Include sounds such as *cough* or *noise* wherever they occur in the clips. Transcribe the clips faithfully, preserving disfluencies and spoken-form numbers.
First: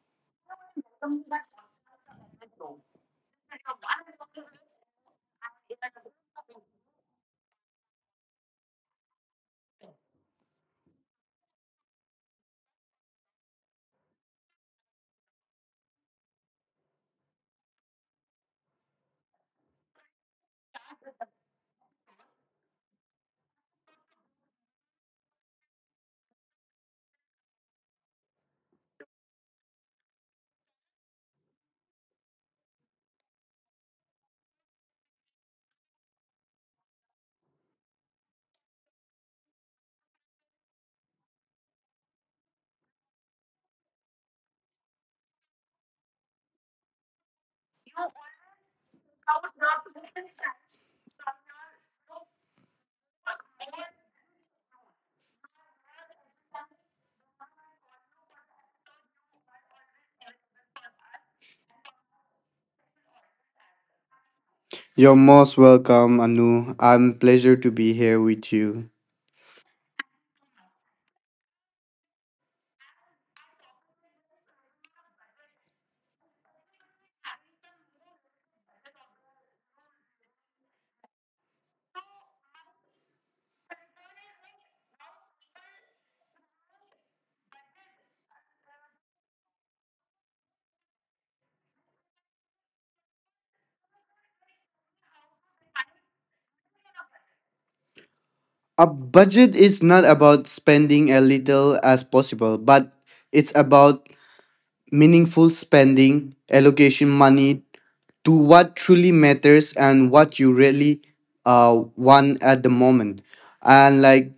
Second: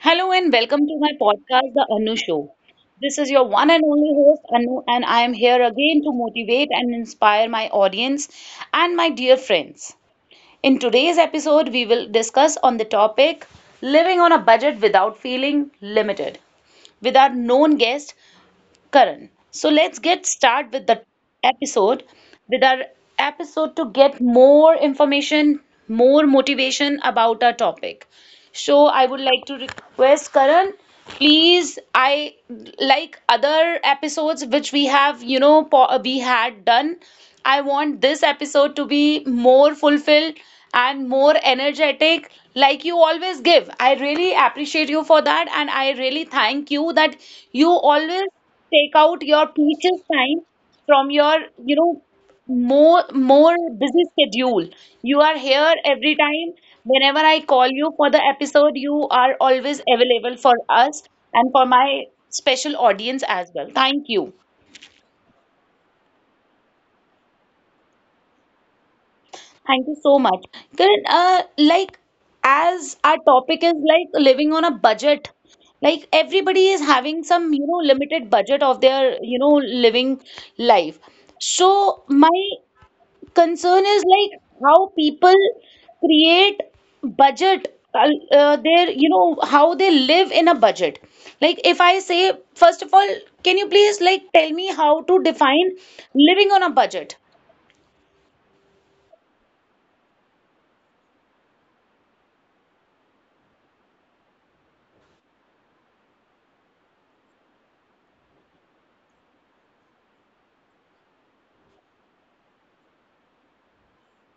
Hello and welcome to my podcast, The Anu Show. This is your one and only host, Anu, and I am here again to motivate and inspire my audience and my dear friends. In today's episode, we will discuss on the topic living on a budget without feeling limited with our known guest, Karan. So let's get start with the episode, with our episode to get more information, more motivation about our topic. So I would like to request Karan, please. I like other episodes which we have, you know, po- we had done. I want this episode to be more fulfilled and more energetic like you always give. I really appreciate you for that, and I really thank you that you always take out your precious time from your you know more more busy schedule. You are here every time. Whenever I call you for the episode, you are always available for us and for my special audience as well. Thank you. You're most welcome, Anu. I'm pleasure to be here with you. Thank you so much, Karan. Uh, like, as our topic is like living on a budget, like everybody is having some, you know, limited budget of their, you know, living life. So my concern is like how people create budget, uh, uh, their, you know, how they live in a budget. Like, if I say, first of all, can you please like tell me how to define living on a budget? A budget is not about spending as little as possible, but it's about meaningful spending, allocation money to what truly matters and what you really uh want at the moment. And like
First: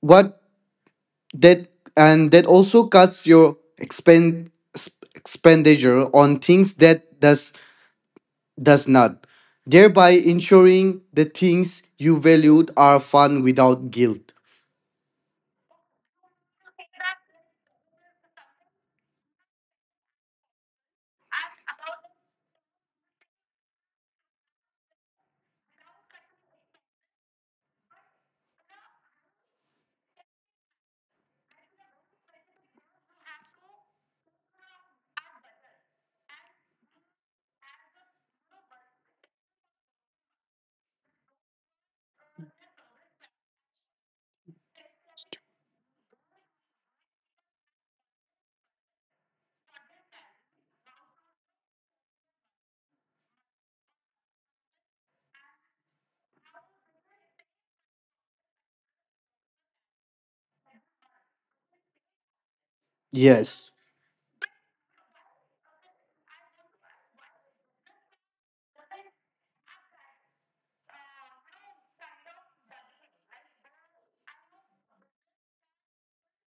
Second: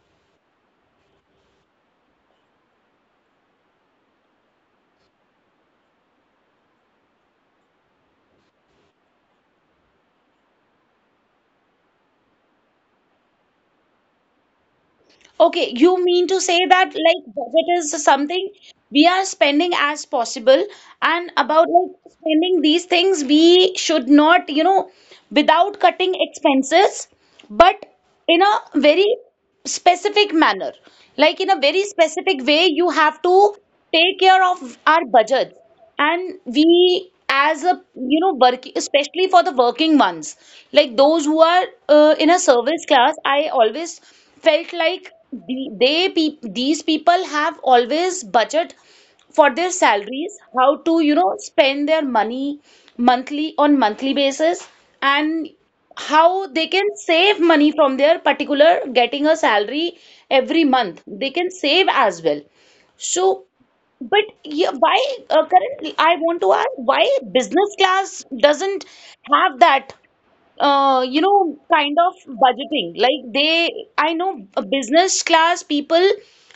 what that and that also cuts your expend sp- expenditure on things that does does not, thereby ensuring the things you valued are fun without guilt. Okay, you mean to say that like budget is something we are spending as possible, and about like spending these things, we should not, you know, without cutting expenses, but in a very specific manner. Like in a very specific way, you have to take care of our budget. And we, as a, you know, working, especially for the working ones, like those who are, uh, in a service class, I always felt like the, they, peop these people have always budget for their salaries, how to, you know, spend their money monthly on monthly basis, and how they can save money from their particular getting a salary every month. They can save as well. So, Yes, but yeah, why uh, currently I want to ask, why business class doesn't have that, uh, you know, kind of budgeting? Like, they I know a business class people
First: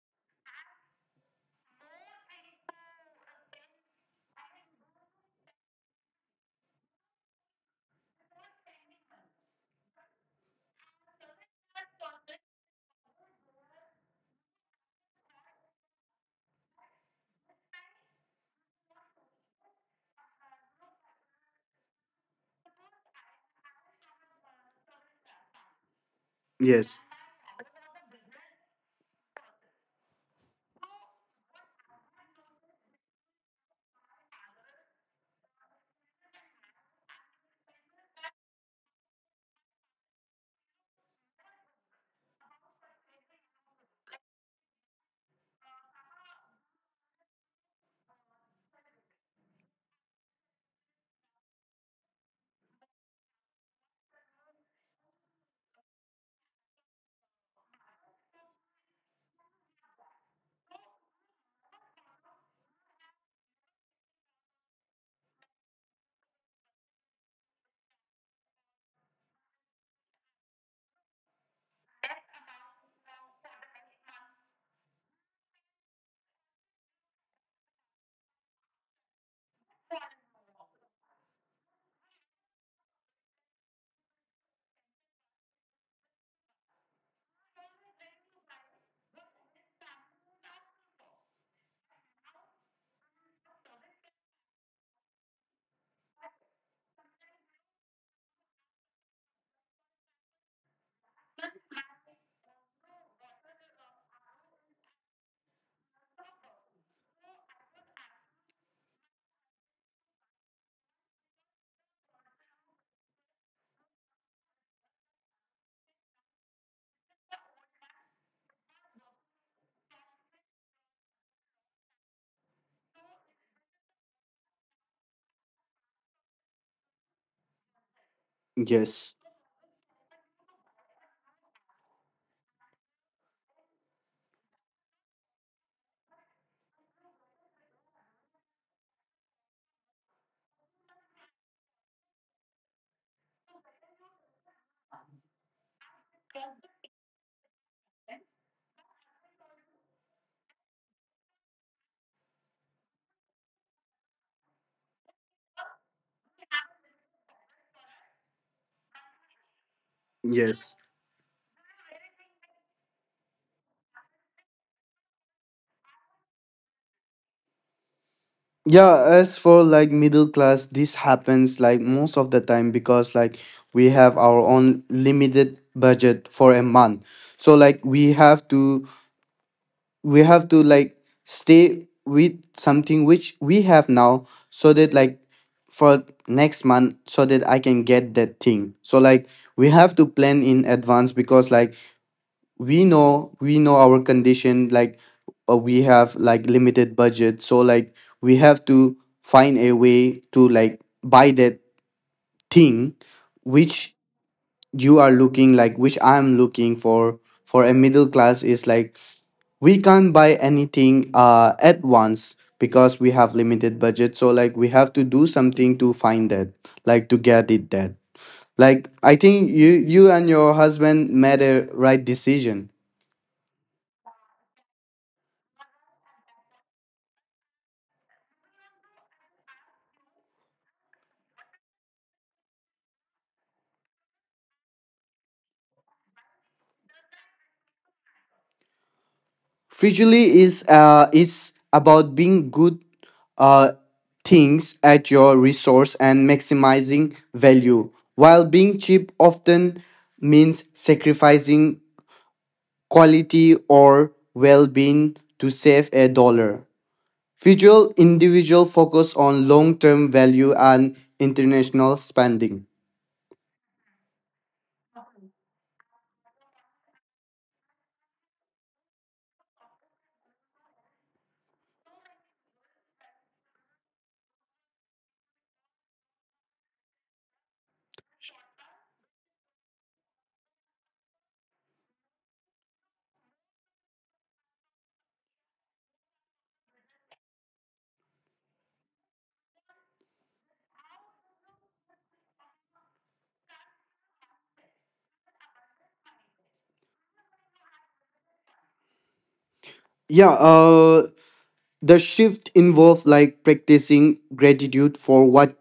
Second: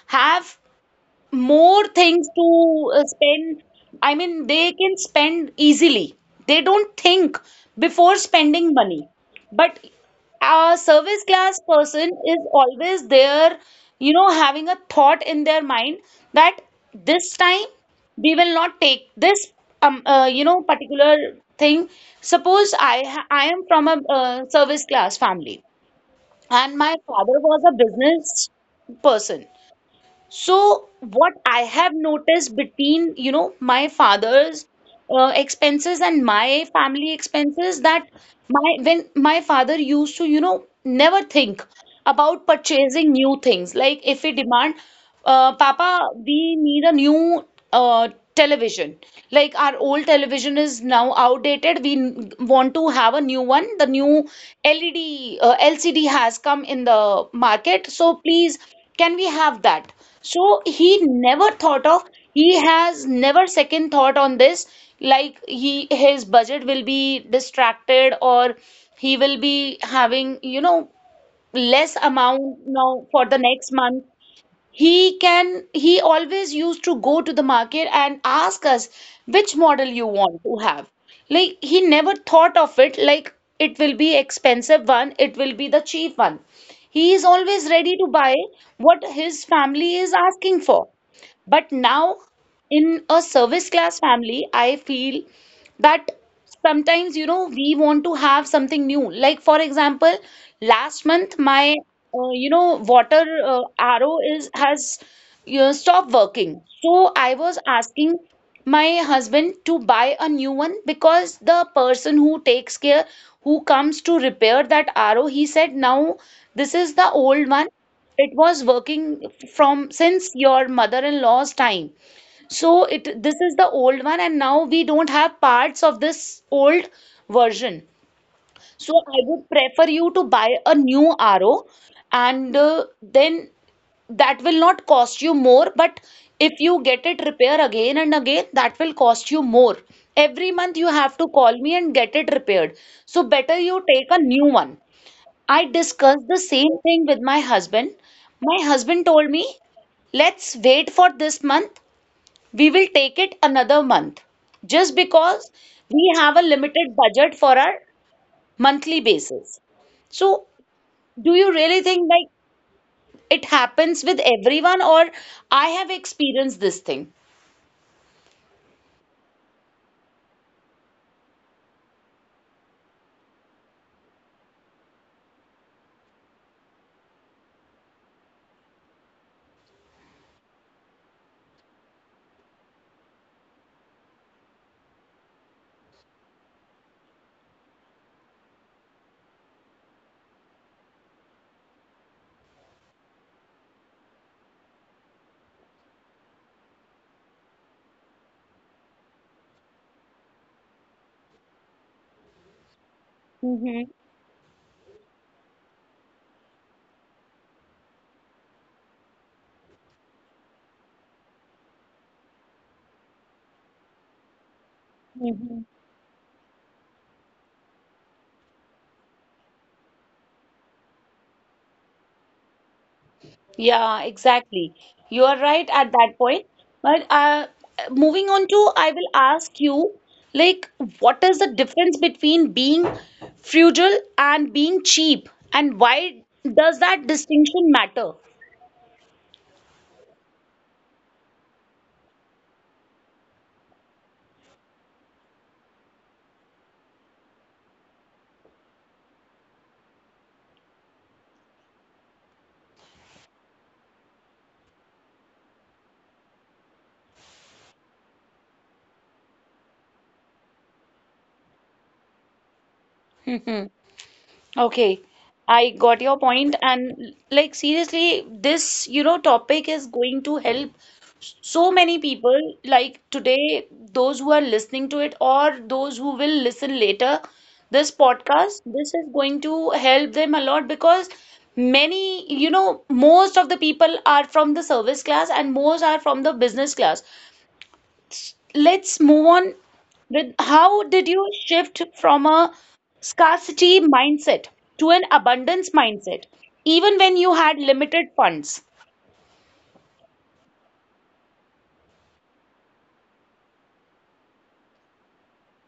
have more things to uh, spend. I mean, they can spend easily. They don't think before spending money. But a service class person is always there, you know, having a thought in their mind that this time we will not take this, um, uh, you know, particular thing. Suppose I ha- I am from a uh, service class family and my yes, father was a business person. So what I have noticed between, you know, my father's uh, expenses and my family expenses that my when my father used to, you know, never think about purchasing new things. Like if we demand, uh, Papa, we need a new uh, television. Like, our old television is now outdated. We n- want to have a new one. The new L E D, uh, L C D has come in the market. So please, can we have that? So he never thought of, he has never second thought on this, like he his budget will be distracted, or he will be having, you know, less amount now for the next month. He can he always used to go to the market and ask us which model you want to have. Like, he never thought of it, like it will be expensive one, it will be the cheap one. He is always ready to buy what his family is asking for. But now in a service class family, I feel that sometimes, you know, we want to have something new. Like, for example, last month my, uh, you know, water, uh, arrow is has, you know, stopped working. So I was asking my husband to buy a new one, because the person who takes care, who comes to repair that arrow, he said, now this is the old one. It was working from since your mother-in-law's time. So it this is the old one, and now we don't have parts of this old version. So I yes, would prefer you to buy a new R O, and uh, then that will not cost you more. But if you get it repair again and again, that will cost you more. Every month you have to call me and get it repaired. So better you take a new one. I discussed the same thing with my husband. My husband told me, let's wait for this month, we will take it another month, just because we have a limited budget for our monthly basis. So, yes. do you really think like it happens with everyone, or I have experienced this thing? Yeah, as for like middle class, this happens like most of the time because like we have our own limited budget for a month. So like we have to we have to like stay with something which we have now so that like for next month so that I can get that thing. So like we have to plan in advance because like we know we know our condition. Like uh, we have like limited budget, so like we have to find a way to like buy that thing Hmm. which you are looking, like which I'm looking for. For a middle class is like we can't buy anything uh at once because we have limited budget, so like we have to do something to find it, like to get it that. Like I think you you and your husband made a right decision. Yeah, exactly. You are right at that point. But uh, moving on to, I will ask you, like, what is the difference between being frugal and being cheap, and why does that distinction matter? Frugally is uh is about being good uh things at your resource and maximizing value, while being cheap often means sacrificing quality or well-being to save a dollar. Visual individual focus on long-term value and international spending. *laughs* Okay, I got your point, and like, seriously, this, you know, topic is going to help so many people. Like today, those who are listening to it, or those who will listen later, this podcast, this is going to help them a lot, because many, you know, most of the people are from the service class and most are from the business class. Let's move on with, how did you shift from a scarcity mindset to an abundance mindset, even when you had limited funds? Yeah, uh, the shift involved like practicing gratitude for what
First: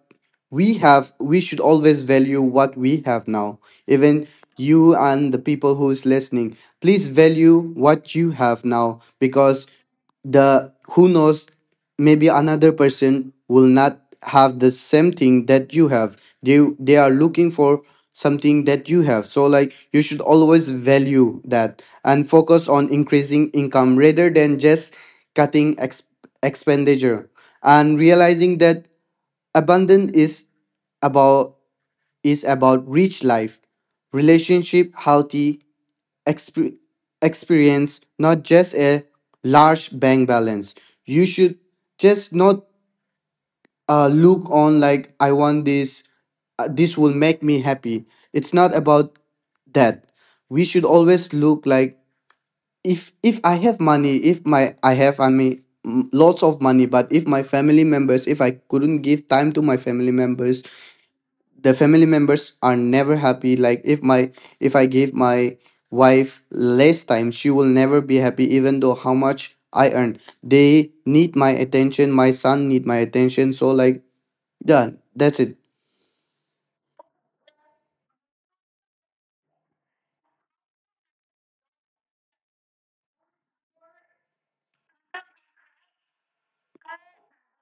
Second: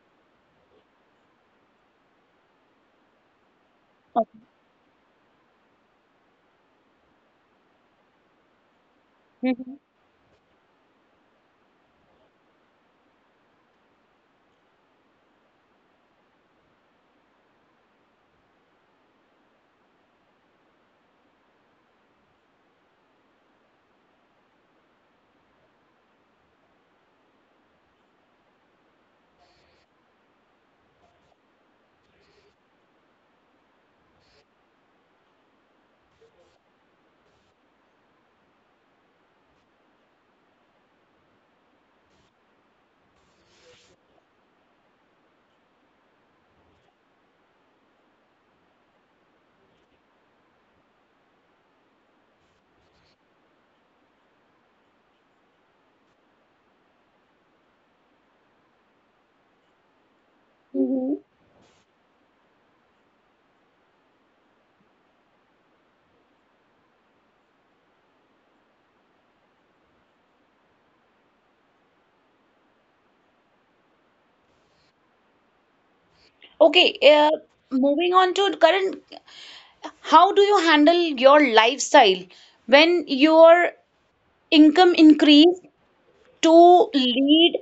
we have. We should always value what we have now. Even you and the people who's listening, please value what you have now because Mhm. the who knows maybe another person will not have the same thing that you have. They they are looking for something that you have, so like you should always value that and focus on increasing income rather than just cutting ex- expenditure, and realizing that abundance is about is about rich life, relationship, healthy exp- experience, not just a large bank balance. You should just not uh, look on like I want this. Uh, this will make me happy. It's not about that. We should always look like if if I have money, if my I have I mean m- lots of money, but if my family members, if I couldn't give time to my family members, Mhm. the family members are never happy. Like if my if I give my wife less time, she will never be happy, even though how much I earn. They need my attention, my son need my attention, so like yeah, that's it. Okay, uh, moving on to current, how do you handle your lifestyle when your income increased to lead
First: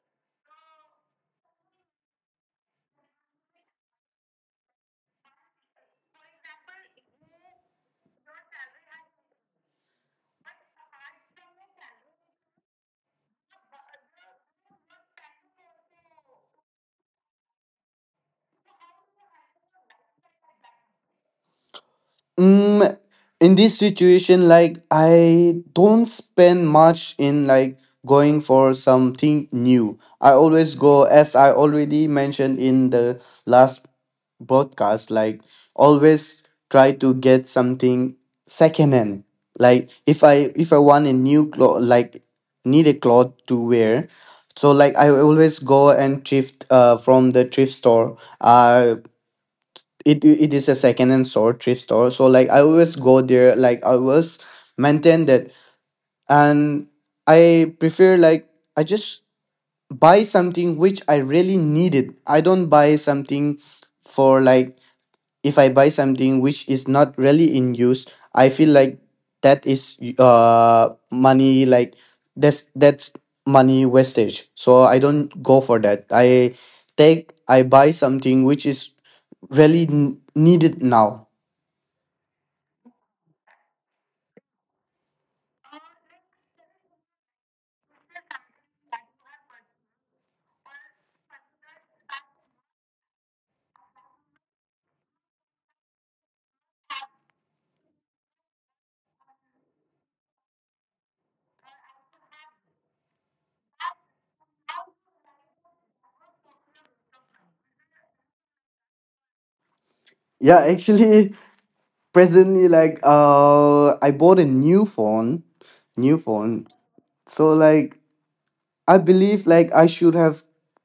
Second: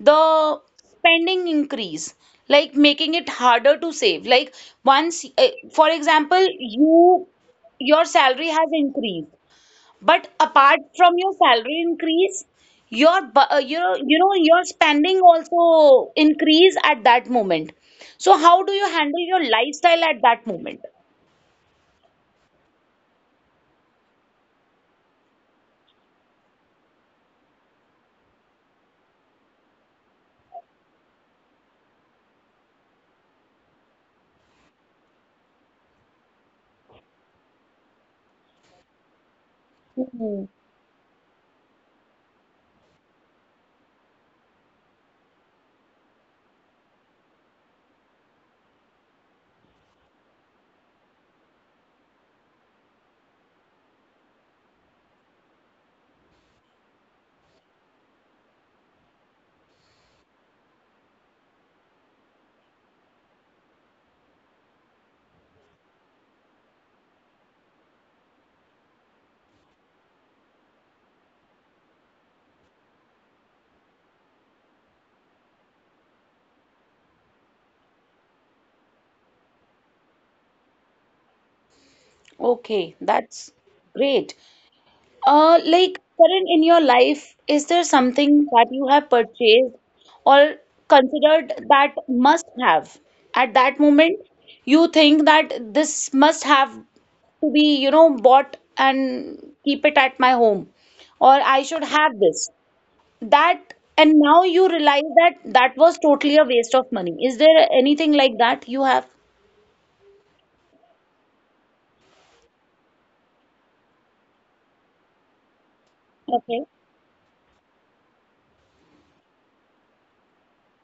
the spending increase, like making it harder to save? Like, once, uh, for example, you, your salary has increased, but apart from your salary increase, your, bu- uh, you know, you know your spending also increase at that moment. So how do you handle your lifestyle at that moment? Mm, in this situation, like I don't spend much in like going for something new. I always go, as I already mentioned in the last broadcast, like always try to get something secondhand. Like if Hmm. I if I want a new cloth, like need a cloth to wear, so like I always go and thrift uh from the thrift store. Uh it it is a second and sort thrift store, so like I always go there, like I always maintain that. And I prefer like I just buy something which I really needed. I don't buy something for like if I buy something which is not really in use, I feel like that is uh money, like that's that's money wastage. So I don't go for that. I take I buy something which is really n- needed now. Okay, that's great. Uh, like, Karan, in your life, is there something that you have purchased or considered that must have? At that moment, you think that this must have to be, you know, bought and keep it at my home, or I should have this. That, and now you realize that that was totally a waste of money. Is there anything like that you have? Yeah, actually, *laughs* presently, like uh, I bought a new phone, new phone. Okay. So like I believe like I should have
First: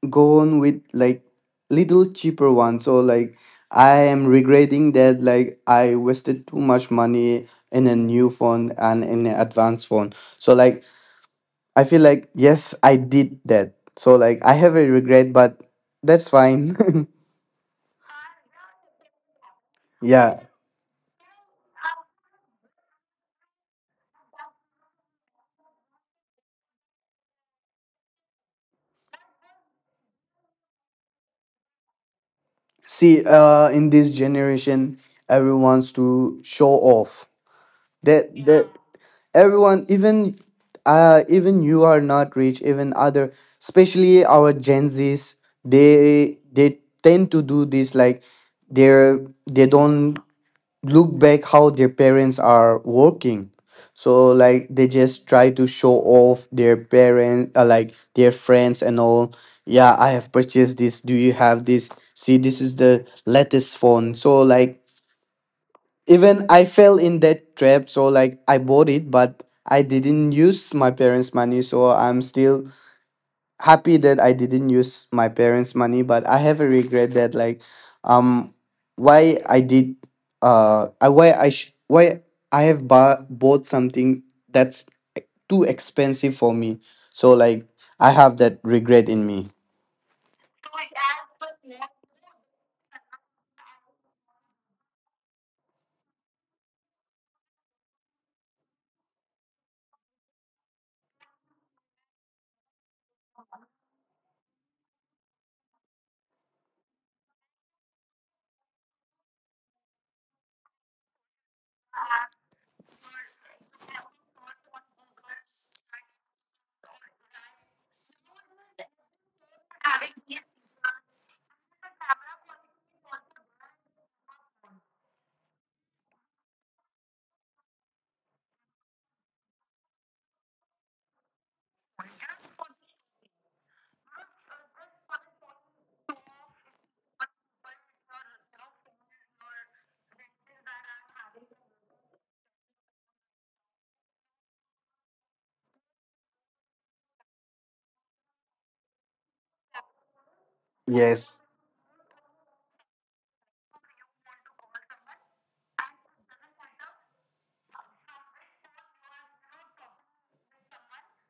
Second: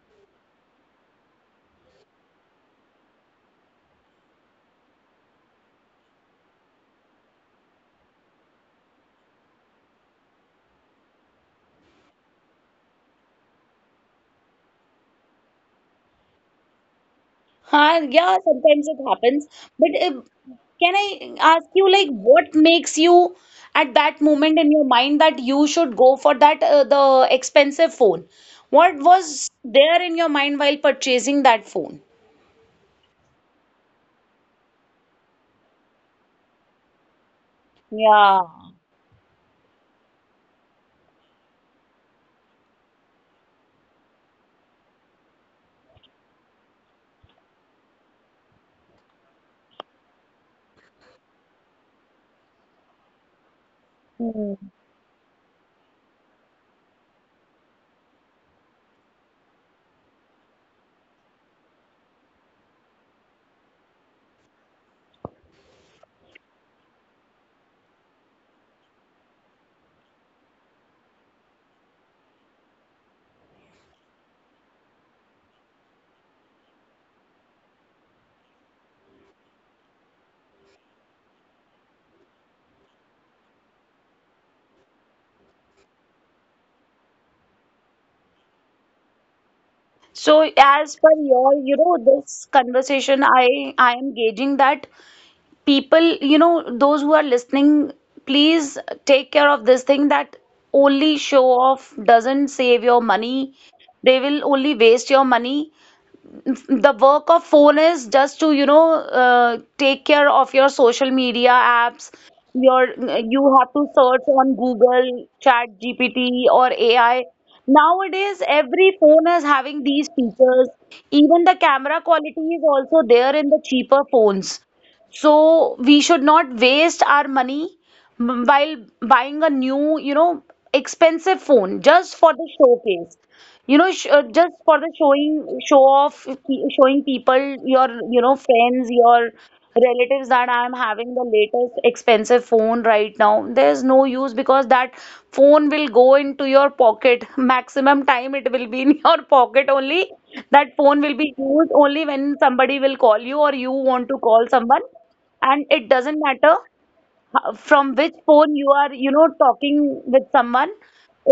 gone with like little cheaper one. So like I am regretting that like I wasted too much money in a new phone and in an advanced phone. So like I feel like yes I did that. So like I have a regret, but that's fine. *laughs* Huh, yeah, sometimes it happens. But uh, Yeah. can I ask you, like, what makes you at that moment in your mind that you should go for that, uh, the expensive phone? What was there in your mind while purchasing that phone? See uh in this generation everyone wants to show off that Yeah. that everyone even uh even you are not rich, even other, especially our gen Z's, they they tend to do this. Like they're they don't look back how their parents are working, so Hmm. like they just try to show off their parents uh, like their friends and all. Yeah, I have purchased this, do you have this? See this is the latest phone. So like even I fell in that trap, so like I bought it, but I didn't use my parents' money, so I'm still happy that I didn't use my parents' money, but I have a regret that like um why I did uh I why I sh- why I have bu- bought something that's too expensive for me. So like I have that regret in me. So as per your, you know, this conversation, I I am gauging that people, you know, those who are listening, please take care of this thing, that only show off doesn't save your money. They will only waste your money. The work of phone is just to, you know, uh, take care of your social media apps, your, you have to search on Google, chat gpt or AI. Nowadays every phone is having these features. Even the camera quality is also there in the cheaper phones. So we should not waste our money m- while buying a new, you know, expensive phone just for the showcase, you know, sh- uh, just for the showing, show off, pe- showing people, your, you know, friends, your relatives, that I'm having the latest expensive phone right now. There's no use, because that phone will go into your pocket. Maximum time it will be in *laughs* your pocket only. That phone will be Yes. used only when somebody will call you or you want to call someone. And it doesn't matter h- from which phone you are, you know, talking with someone.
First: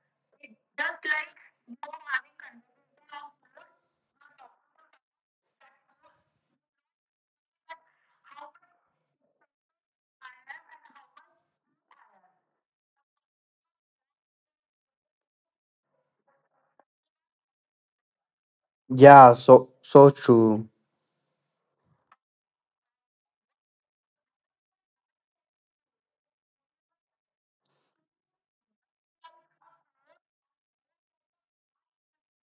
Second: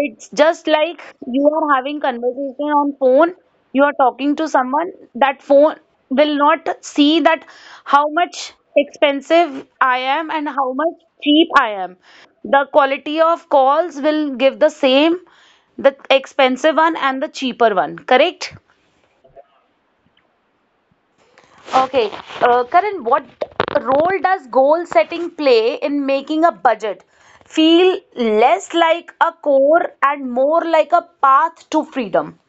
It's just like, you are having conversation on phone, you are talking to someone, that phone will not see that how much expensive I am and how much cheap I am. The quality of calls will give the same, the expensive one and the cheaper one, correct? Yeah, so so true. Okay, uh, Karan, what role does goal setting play in making a budget feel less like a core and more like a path to freedom?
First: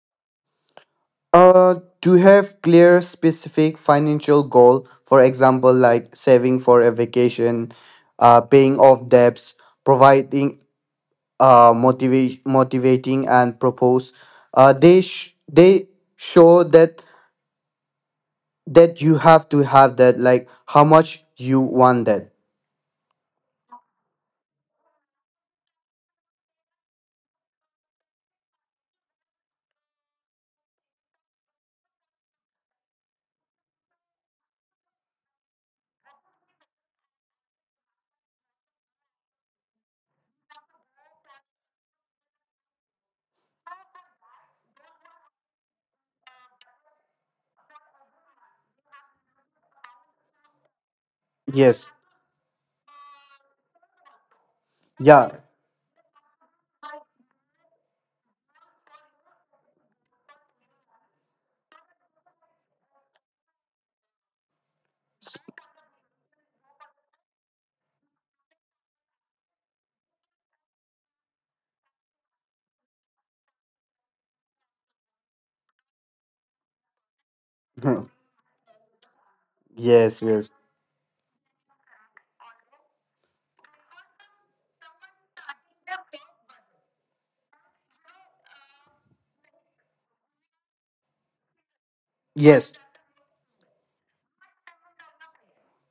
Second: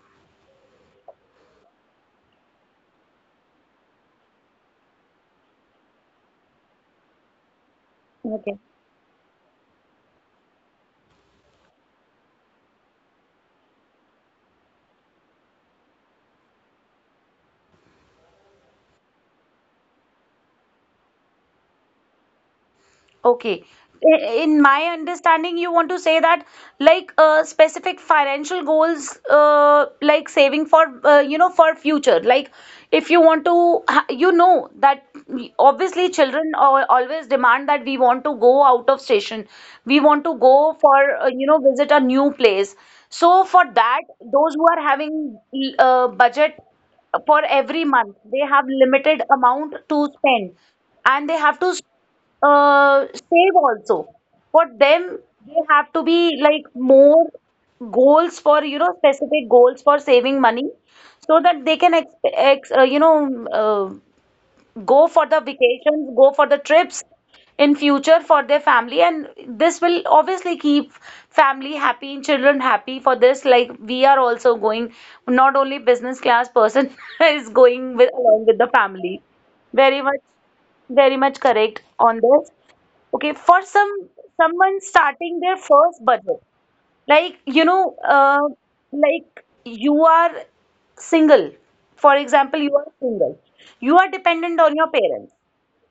Uh, to have clear, specific financial goal, for example, like saving for a vacation, uh, Okay. paying off debts, providing uh, motiva- motivating and propose. Uh, they sh- they show that that you have to have that, like how much you want that. Okay. I- In my understanding, you want to say that like, uh, specific financial goals, uh, like saving for, uh, you know, for future. Like, if you want to, ha- you know that we- obviously children al- always demand that we want to go out of station, we want to go for, uh, you know, visit a new place. So for that, those who are having uh, budget for every month, they have limited amount to spend, and they have to Yes. uh, save also. For them, Yeah. they have to be like more goals for, you know, specific goals for saving money, so that they can, ex ex uh, you know, uh, go for the Sp- vacations, go for the trips in future for their family. And this will obviously keep family happy and children happy for this. Like we are also going, not only business class person *laughs* is going with *laughs* along with the family. Very much yes. Yes. very much correct on this. Okay, for some someone starting their first budget, like you know, uh, like you are single. For example, Yes. you are single. You are dependent on your parents.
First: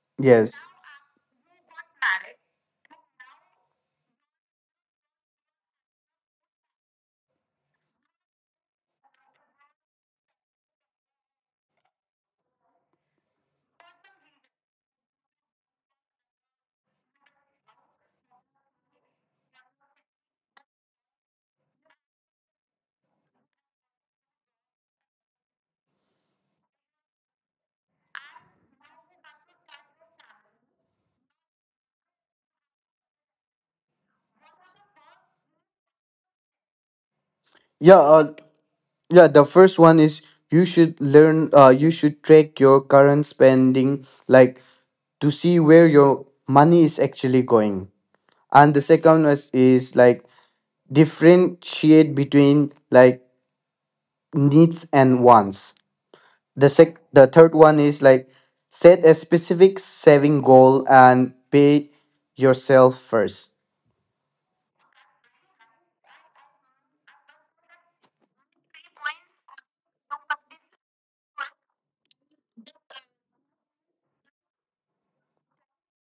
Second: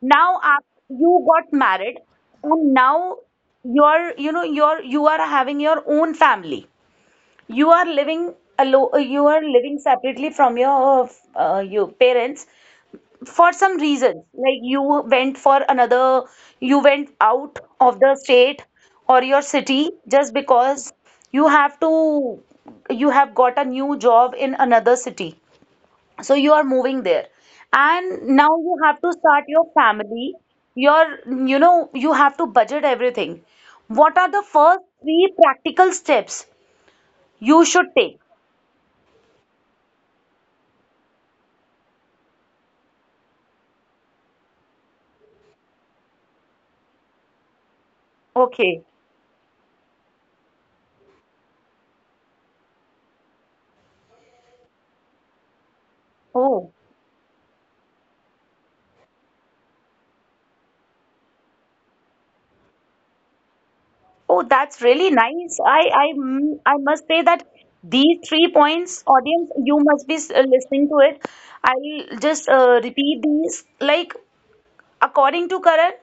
Now Yes. af- you got married, and now you're you know you're you are having your own family. You are living alone. You are living separately from your uh, f- uh, your parents, for some reason, like you went for another you went out of the state or your city just because you have to you have got a new job in another city, so you are moving there, and now you have to start your family your you know you have to budget everything. What are the first three practical steps you should Yeah. take? Uh, yeah, the first one is you should learn, uh, you should track your current spending, like to see where your money is actually going. And the Okay. second is, is like differentiate between like needs and wants. The oh. sec, the third one is like set a specific saving goal and pay yourself first. Oh, that's really nice. I, I, mm, I must say that these three points, audience, you must be uh, listening to it. I'll just uh, repeat these. Like according to current,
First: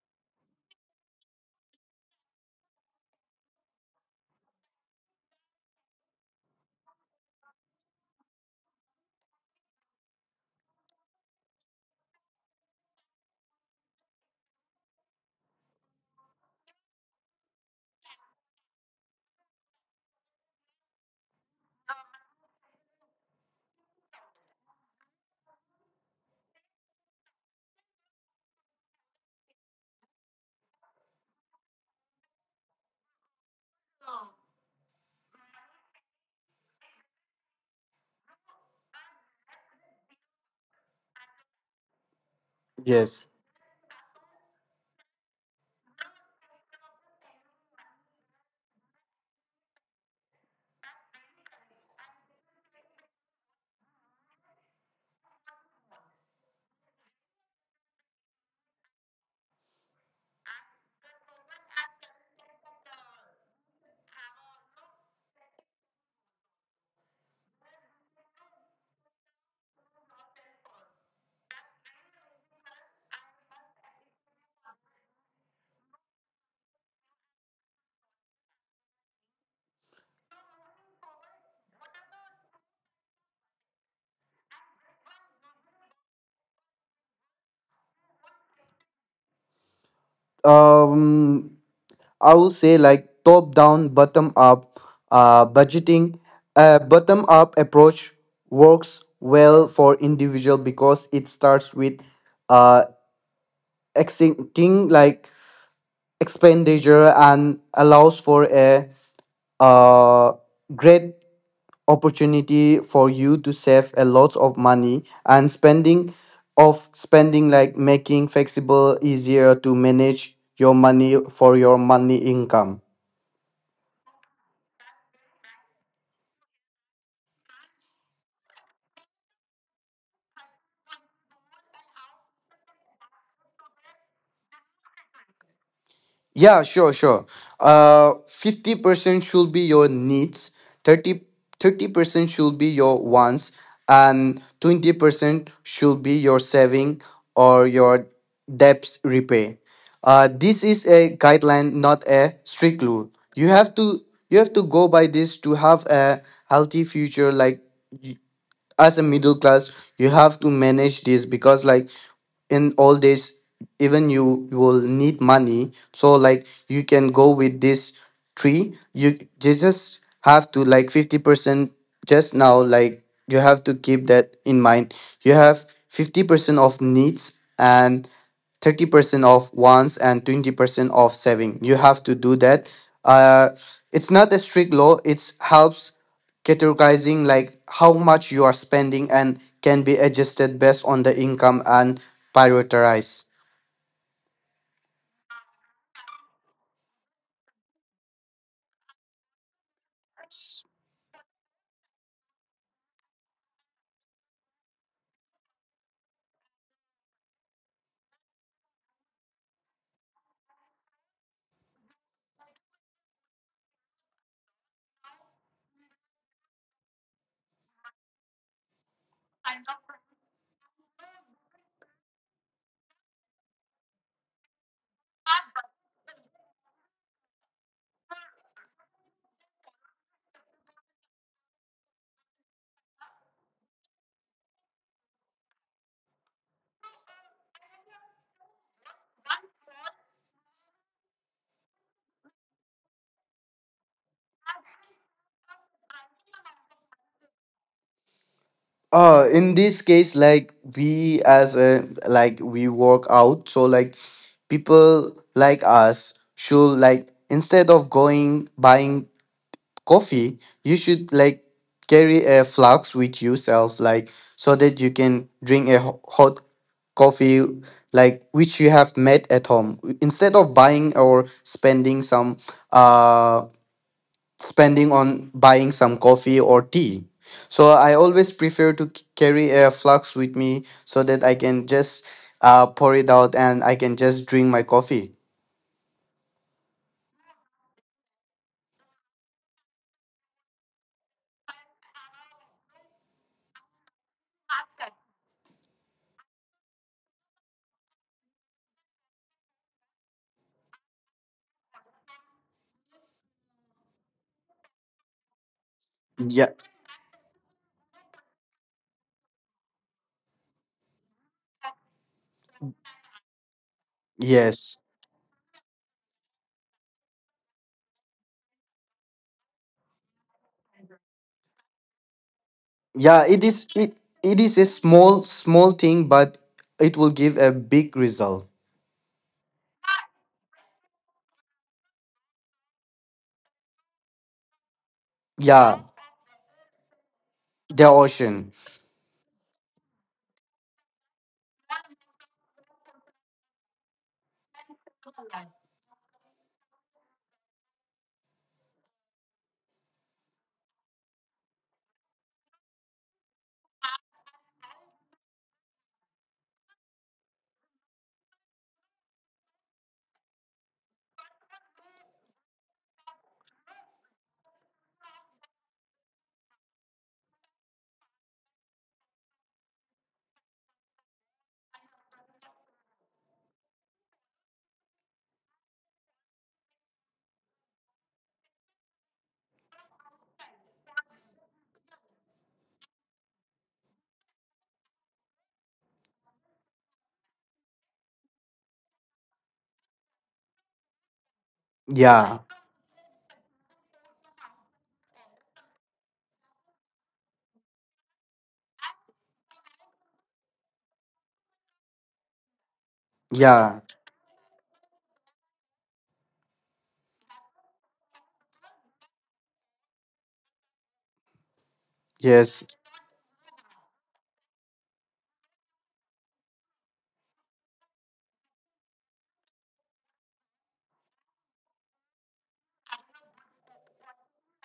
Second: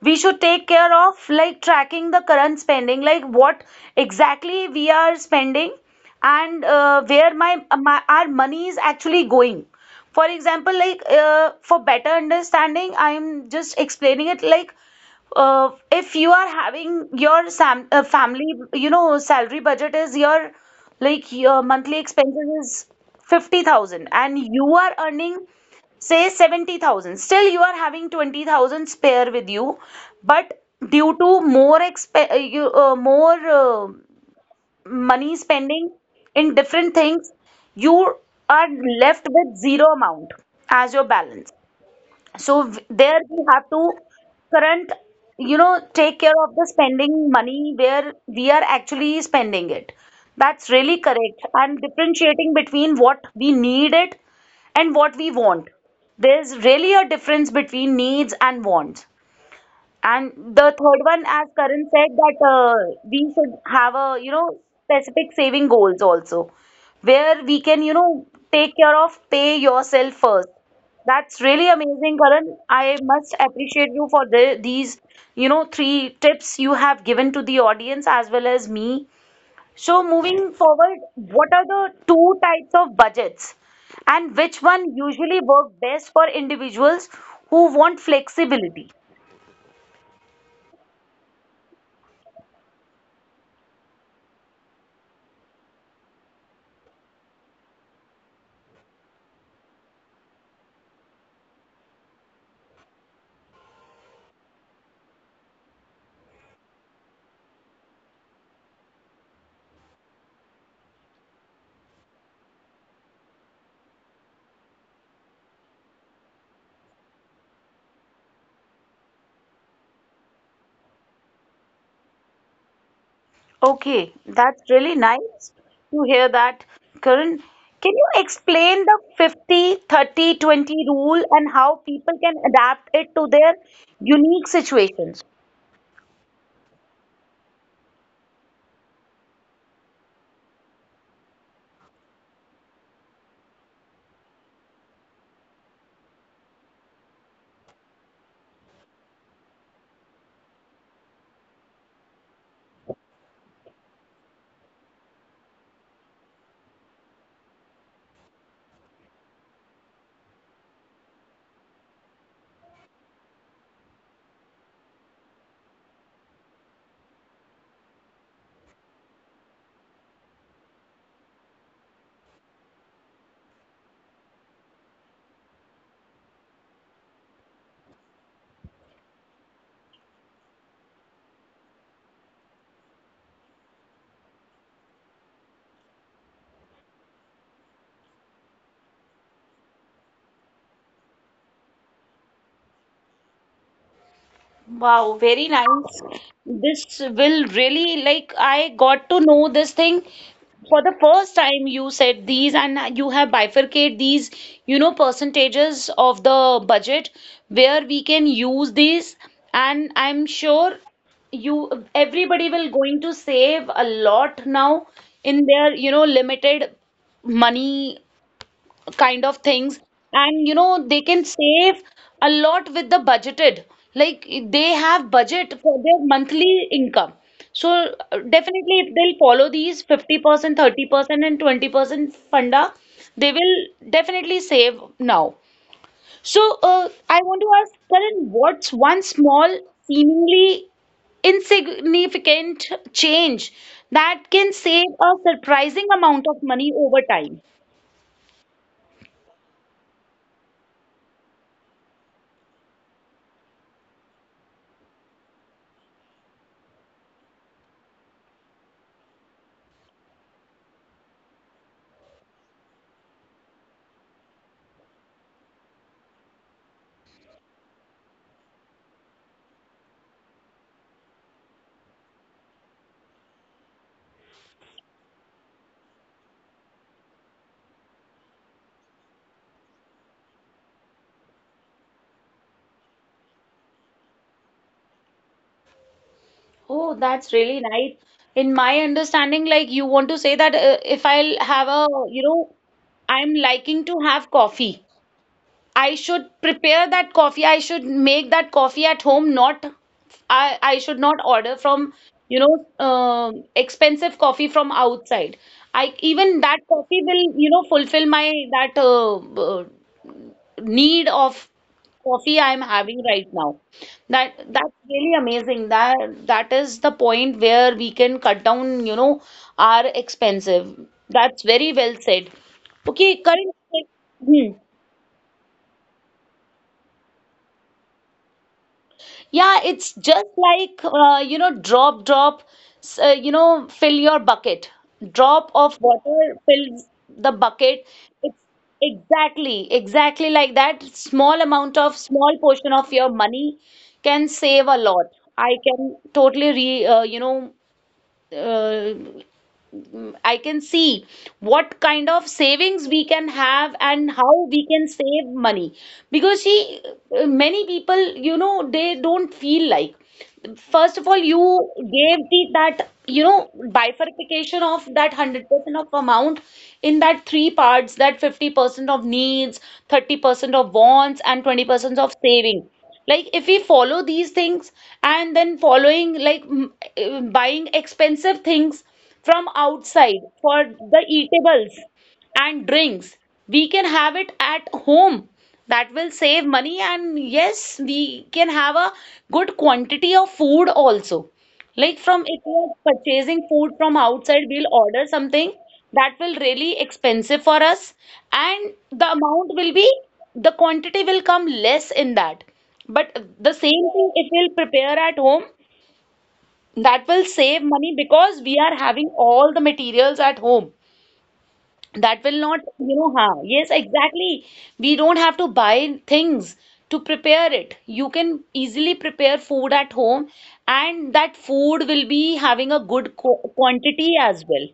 we should take care of like tracking the current spending, like what exactly we are spending and uh, where my, my our money is actually going. For example, like uh, for better understanding, I'm just explaining it like uh, if you are having your sam uh, family, you know, salary budget is your like your monthly expenses is fifty thousand and you are earning say seventy thousand, still you are having twenty thousand spare with you, but due to more exp- uh, you, uh, more uh, money spending in different things, you are left with zero amount as your balance. So w- there Yes. we have to current, you know, take care of the spending money where we are actually spending it. That's really correct. And differentiating between what we need it and what we want, there's really a difference between needs and wants. And the third one, as Karan said, that uh, we should have a, you know, specific saving goals also, where we can, you know, take care of pay yourself first. That's really amazing, Karan. I must appreciate you for the, these, you know, three tips you have given to the audience as well as me. So moving forward, what are the two types of budgets and which one usually work best for individuals who want flexibility? Um, I would say like top down, bottom up uh, budgeting. A bottom up approach works well for individual because it starts with uh, exiting like expenditure and allows for a uh, great opportunity for you to save a lot of money and spending of spending, like making flexible easier to manage your money for your money income. Okay, that's really nice to hear that, Karan. Can you explain the fifty thirty twenty rule and how people can adapt it to their unique situations? Yeah, sure, sure. Uh, fifty percent should be your needs, thirty thirty percent should be your wants, and twenty percent should be your saving or your debts repay. Uh, this is a guideline, not a strict rule. You have to you have to go by this to have a healthy future. Like as a middle class you have to manage this because like in old days even you will need money, so like you can go with this tree you, you just have to like fifty percent just now. Like you have to keep that in mind. You have fifty percent of needs and thirty percent of wants and twenty percent of saving, you have to do that. uh, it's not a strict law, it helps categorizing like how much you are spending and can be adjusted based on the income and prioritize. Wow, very nice. This will really like I got to know this thing for the first time you said these, and you have bifurcate these, you know, percentages of the budget where we can use these, and I'm sure you everybody will going to save a lot now in their, you know, limited money kind of things, and you know they can save a lot with the budgeted, like they have budget for their monthly income. So uh, definitely if they'll follow these fifty percent thirty percent and twenty percent funda, they will definitely save now. So uh, I want to ask Karan, what's one small, seemingly insignificant change that can save a surprising amount of money over time? uh in this case like we as a like we work out, so like people like us should like instead of going buying coffee, you should like carry a flask with yourself, like so that you can drink a ho- hot coffee, like which you have made at home instead of buying or spending some uh spending on buying some coffee or tea. So I always prefer to c- carry a flask with me so that I can just uh pour it out and I can just drink my coffee. Oh, that's really nice. In my understanding, like you want to say that uh, if I'll have a, you know, I'm liking to have coffee. I should prepare that coffee. I should make that coffee at home. Not I I should not order from, you know, um expensive coffee from outside. I even Yeah. that coffee will, you know, fulfill my that uh, uh, need of coffee I'm having right now. That that's Yes. really amazing. That that is the point where we can cut down, you know, our expensive. That's very well said. Okay, Yeah, it Karan. is it, it Hmm. is a small small thing, but it will give a big result. Yeah, it's just like uh, you know, drop, drop, s- uh, you know, fill your bucket. Drop of Yeah, water fills the bucket. the It's ocean. exactly, exactly like that. Small amount of, small portion of your money can save a lot. I can totally re, uh, you know, uh, I can see what kind of savings we can have and how we can save money. Because see, many people, you know, they don't feel like first of all you gave the that you know bifurcation of that one hundred percent of amount in that three parts, that fifty percent of needs, thirty percent of wants, and twenty percent of saving. Like if we follow these things, and then following like mm, uh, buying expensive things from outside for the eatables and drinks. We can have it at home. That will save money, and yes, we can have a good quantity of food also. Like from if Yeah. you're purchasing food from outside, we'll order something that will really expensive for us, and the amount will be the quantity will come less in that. But the Yeah. same thing if we'll prepare at home, that will save money because we are having all the materials at home. That will not, Yes. you know, ha, yes, exactly, we don't have to buy things to prepare it. You can easily prepare food at home, and that food will be having a good qu- quantity as well.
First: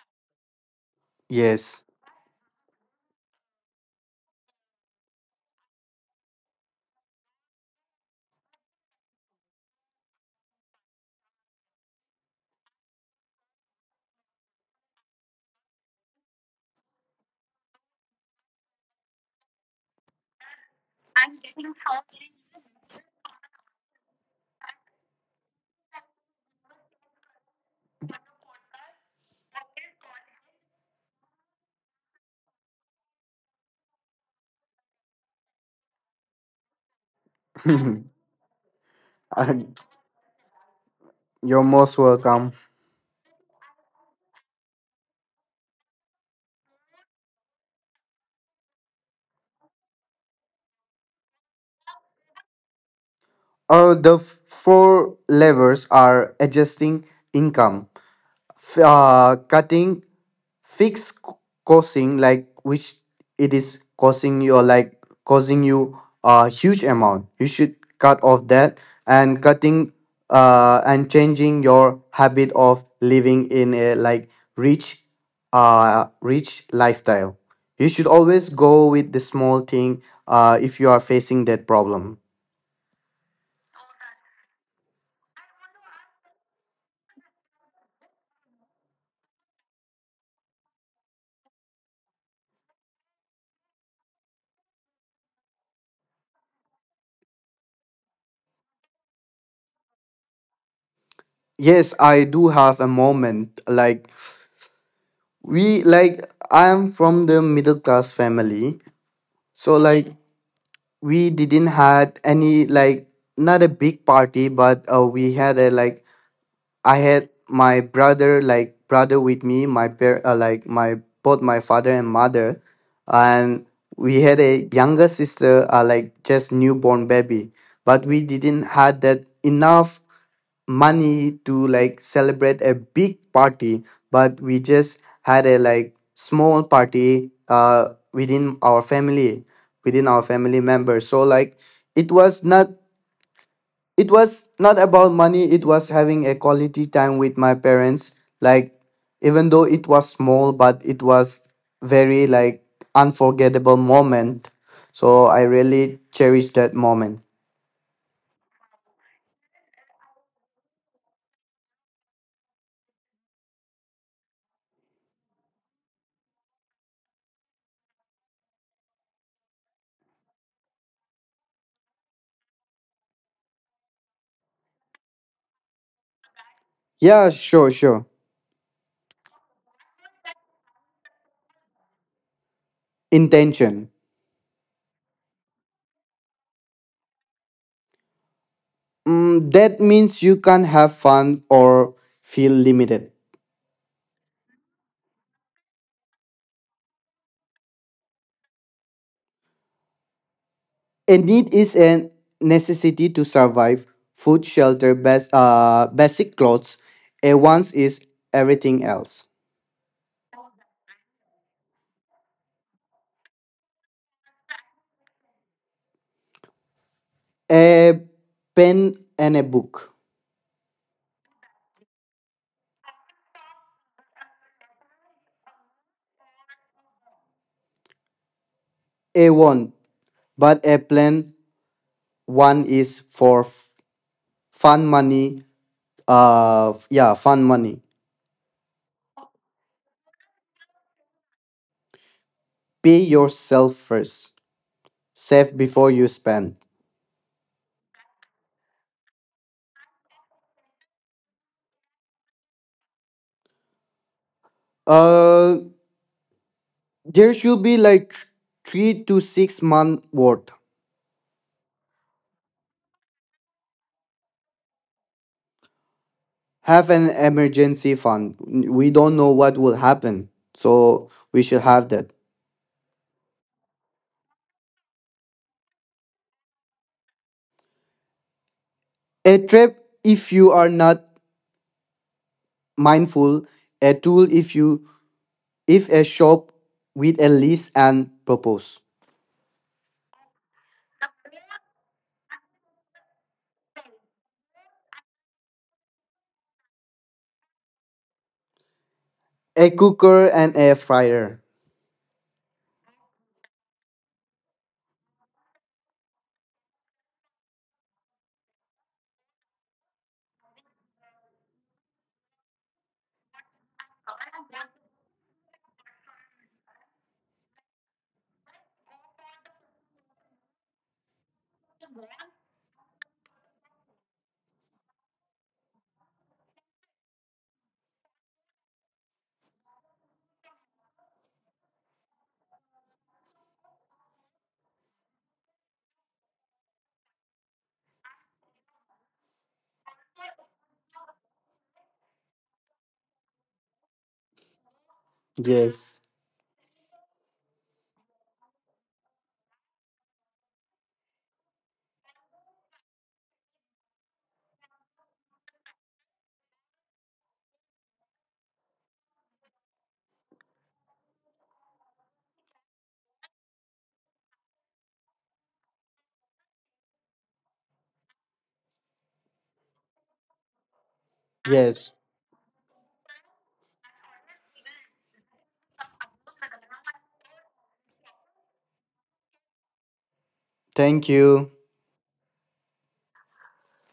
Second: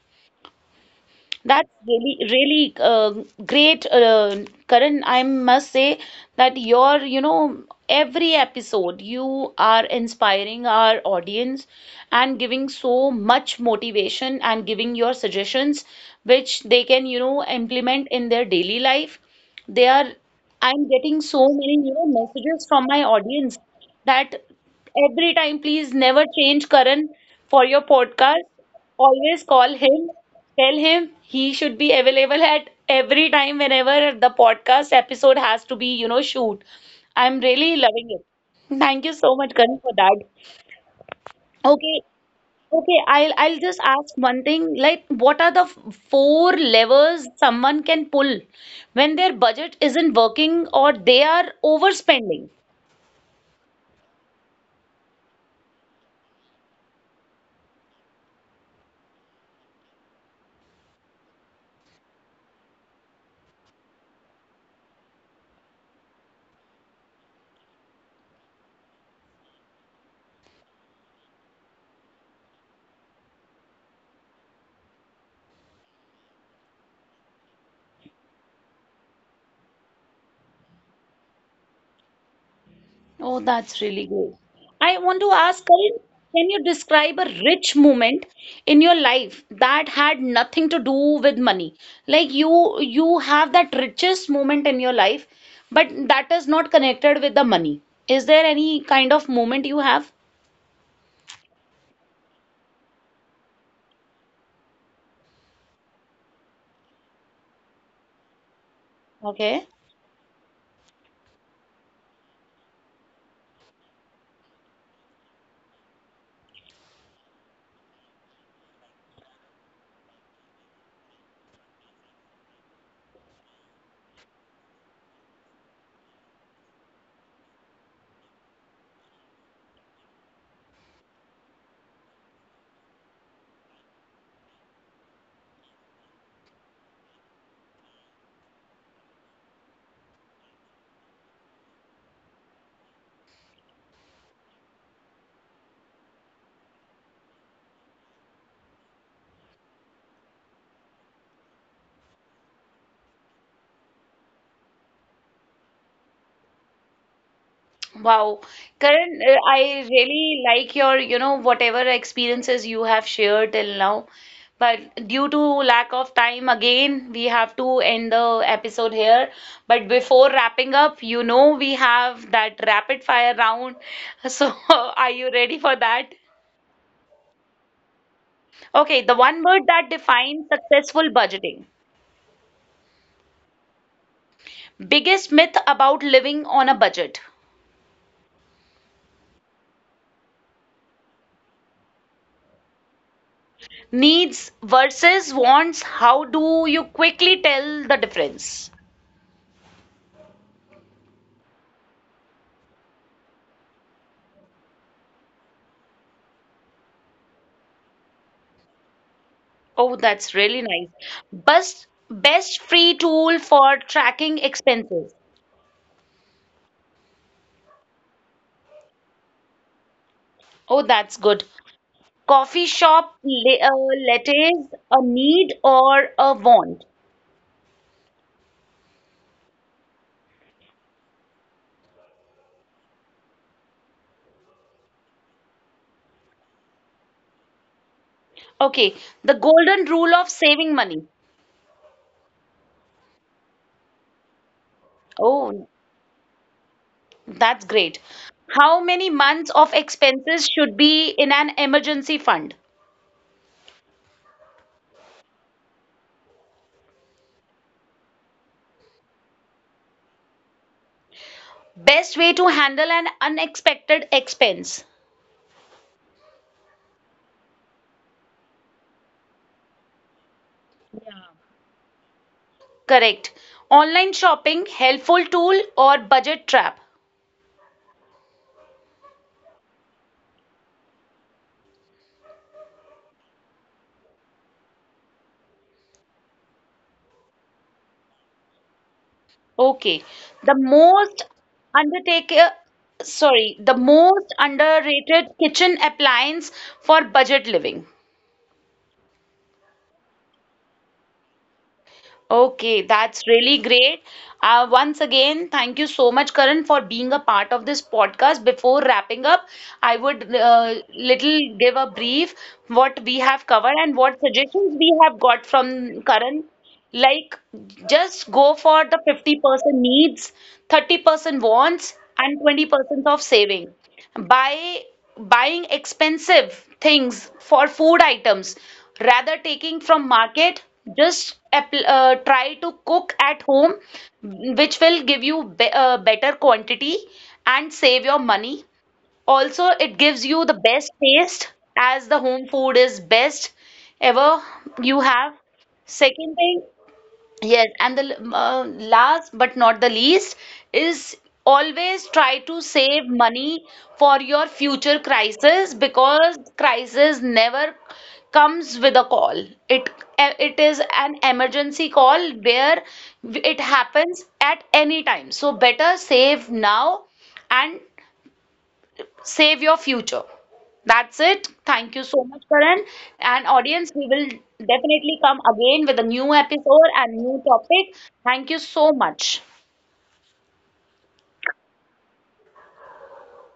That's Yes. really, really uh, great, uh, Karan. I must say that your, you know, every episode you are inspiring our audience and giving so much motivation and giving your suggestions, which they can, you know, implement in their daily life. They are, I'm getting so many, you know, messages from my audience that every time, please never change Karan for your podcast. Always call him. Tell him he should be available at every time whenever the podcast episode has to be, you know, shoot. I'm really loving it. *laughs* Thank you so much, Uh, Karan, for that. you're most Okay, welcome. okay, I'll I'll just ask one thing. Like, what are the f- four levers someone can pull when their budget isn't working or they are overspending? uh, the f- four levers are adjusting income, f- uh, cutting fix c- costing, like which it is costing you, like causing you a huge amount, you should cut off that, and cutting uh and changing your habit of living in a like rich uh rich lifestyle. You should always go with the small thing uh if you are facing that problem. Oh, that's really great. I want to ask, Karan, can you describe a rich moment in your life that had nothing to do with money? Like you you have that richest moment in your life, but that is not connected with the money. Is there any kind of moment you have? Yes, I do have a moment. Like we like I am from the middle class family, Okay. so like we didn't had any like not a big party, but uh, we had a like I had my brother like brother with me, my par- uh, like my both my father and mother, and we had a younger sister uh, like just newborn baby, but we didn't had that enough money to like celebrate a big party, but we just had a like small party uh within our family, within our family members. So like it was not, it was not about money, it was having a quality time with my parents. Like even though it was small, but it was very like unforgettable moment. So I really cherish that moment. Wow, Karan, uh, I really like your, you know, whatever experiences you have shared till now. But due to lack of time, again, we have to end the episode here. But before wrapping up, you know, we have that rapid fire round. *laughs* So, are you ready for that? Yeah, sure, sure. Okay, the one word that defines successful budgeting. Intention. Biggest myth about living on a budget. Mm, that means you can't have fun or feel limited. Needs versus wants. How do you quickly tell the difference? A need is a necessity to survive: food, shelter, bas- uh, basic clothes. A wants is everything else. Oh, that's really nice. Best best free tool for tracking expenses. A pen and a book. Oh, that's good. Coffee shop le- uh, letters, a need or a want? A want, but a plan one is for f- fun money. Uh, yeah, fun money. Okay, the golden rule of saving money. Pay yourself first. Save Oh, before you spend. that's great. How many months of expenses should be in an emergency fund? Uh, There should be like th- three to six month worth. Best way to handle an unexpected expense. Have an emergency fund. We don't know what will happen, so we should have that. Correct. Online shopping, helpful tool or budget trap? A trap if you are not mindful. A tool if you if a shop with a list and propose. Okay. The most undertake, uh, sorry, the most underrated kitchen appliance for budget living. A cooker and a fryer. Okay, that's really great. Uh, once again, thank you so much, Karan, for being a part of this podcast. Before wrapping up, I would uh, little give a brief what we have covered and what suggestions we have got from Karan. Like, just go for the fifty percent needs, thirty percent wants, and twenty percent of saving. By buying expensive things for food items rather taking from market, just appl- uh, try to cook at home, mm, which will give you be- uh, better quantity and save your money. Also it gives you the best taste, as the home food is best ever you have. Yes. Second thing, yes, and the l- uh, last but not the least is always try to save money for your future crisis, because crisis never comes with a call. It eh, it is an emergency call where it happens at any time. So better save now and save your future. That's it. Yes. Thank you so much, Karan. And audience, we will definitely come again with a new episode and new topic. Thank you so much. Thank you.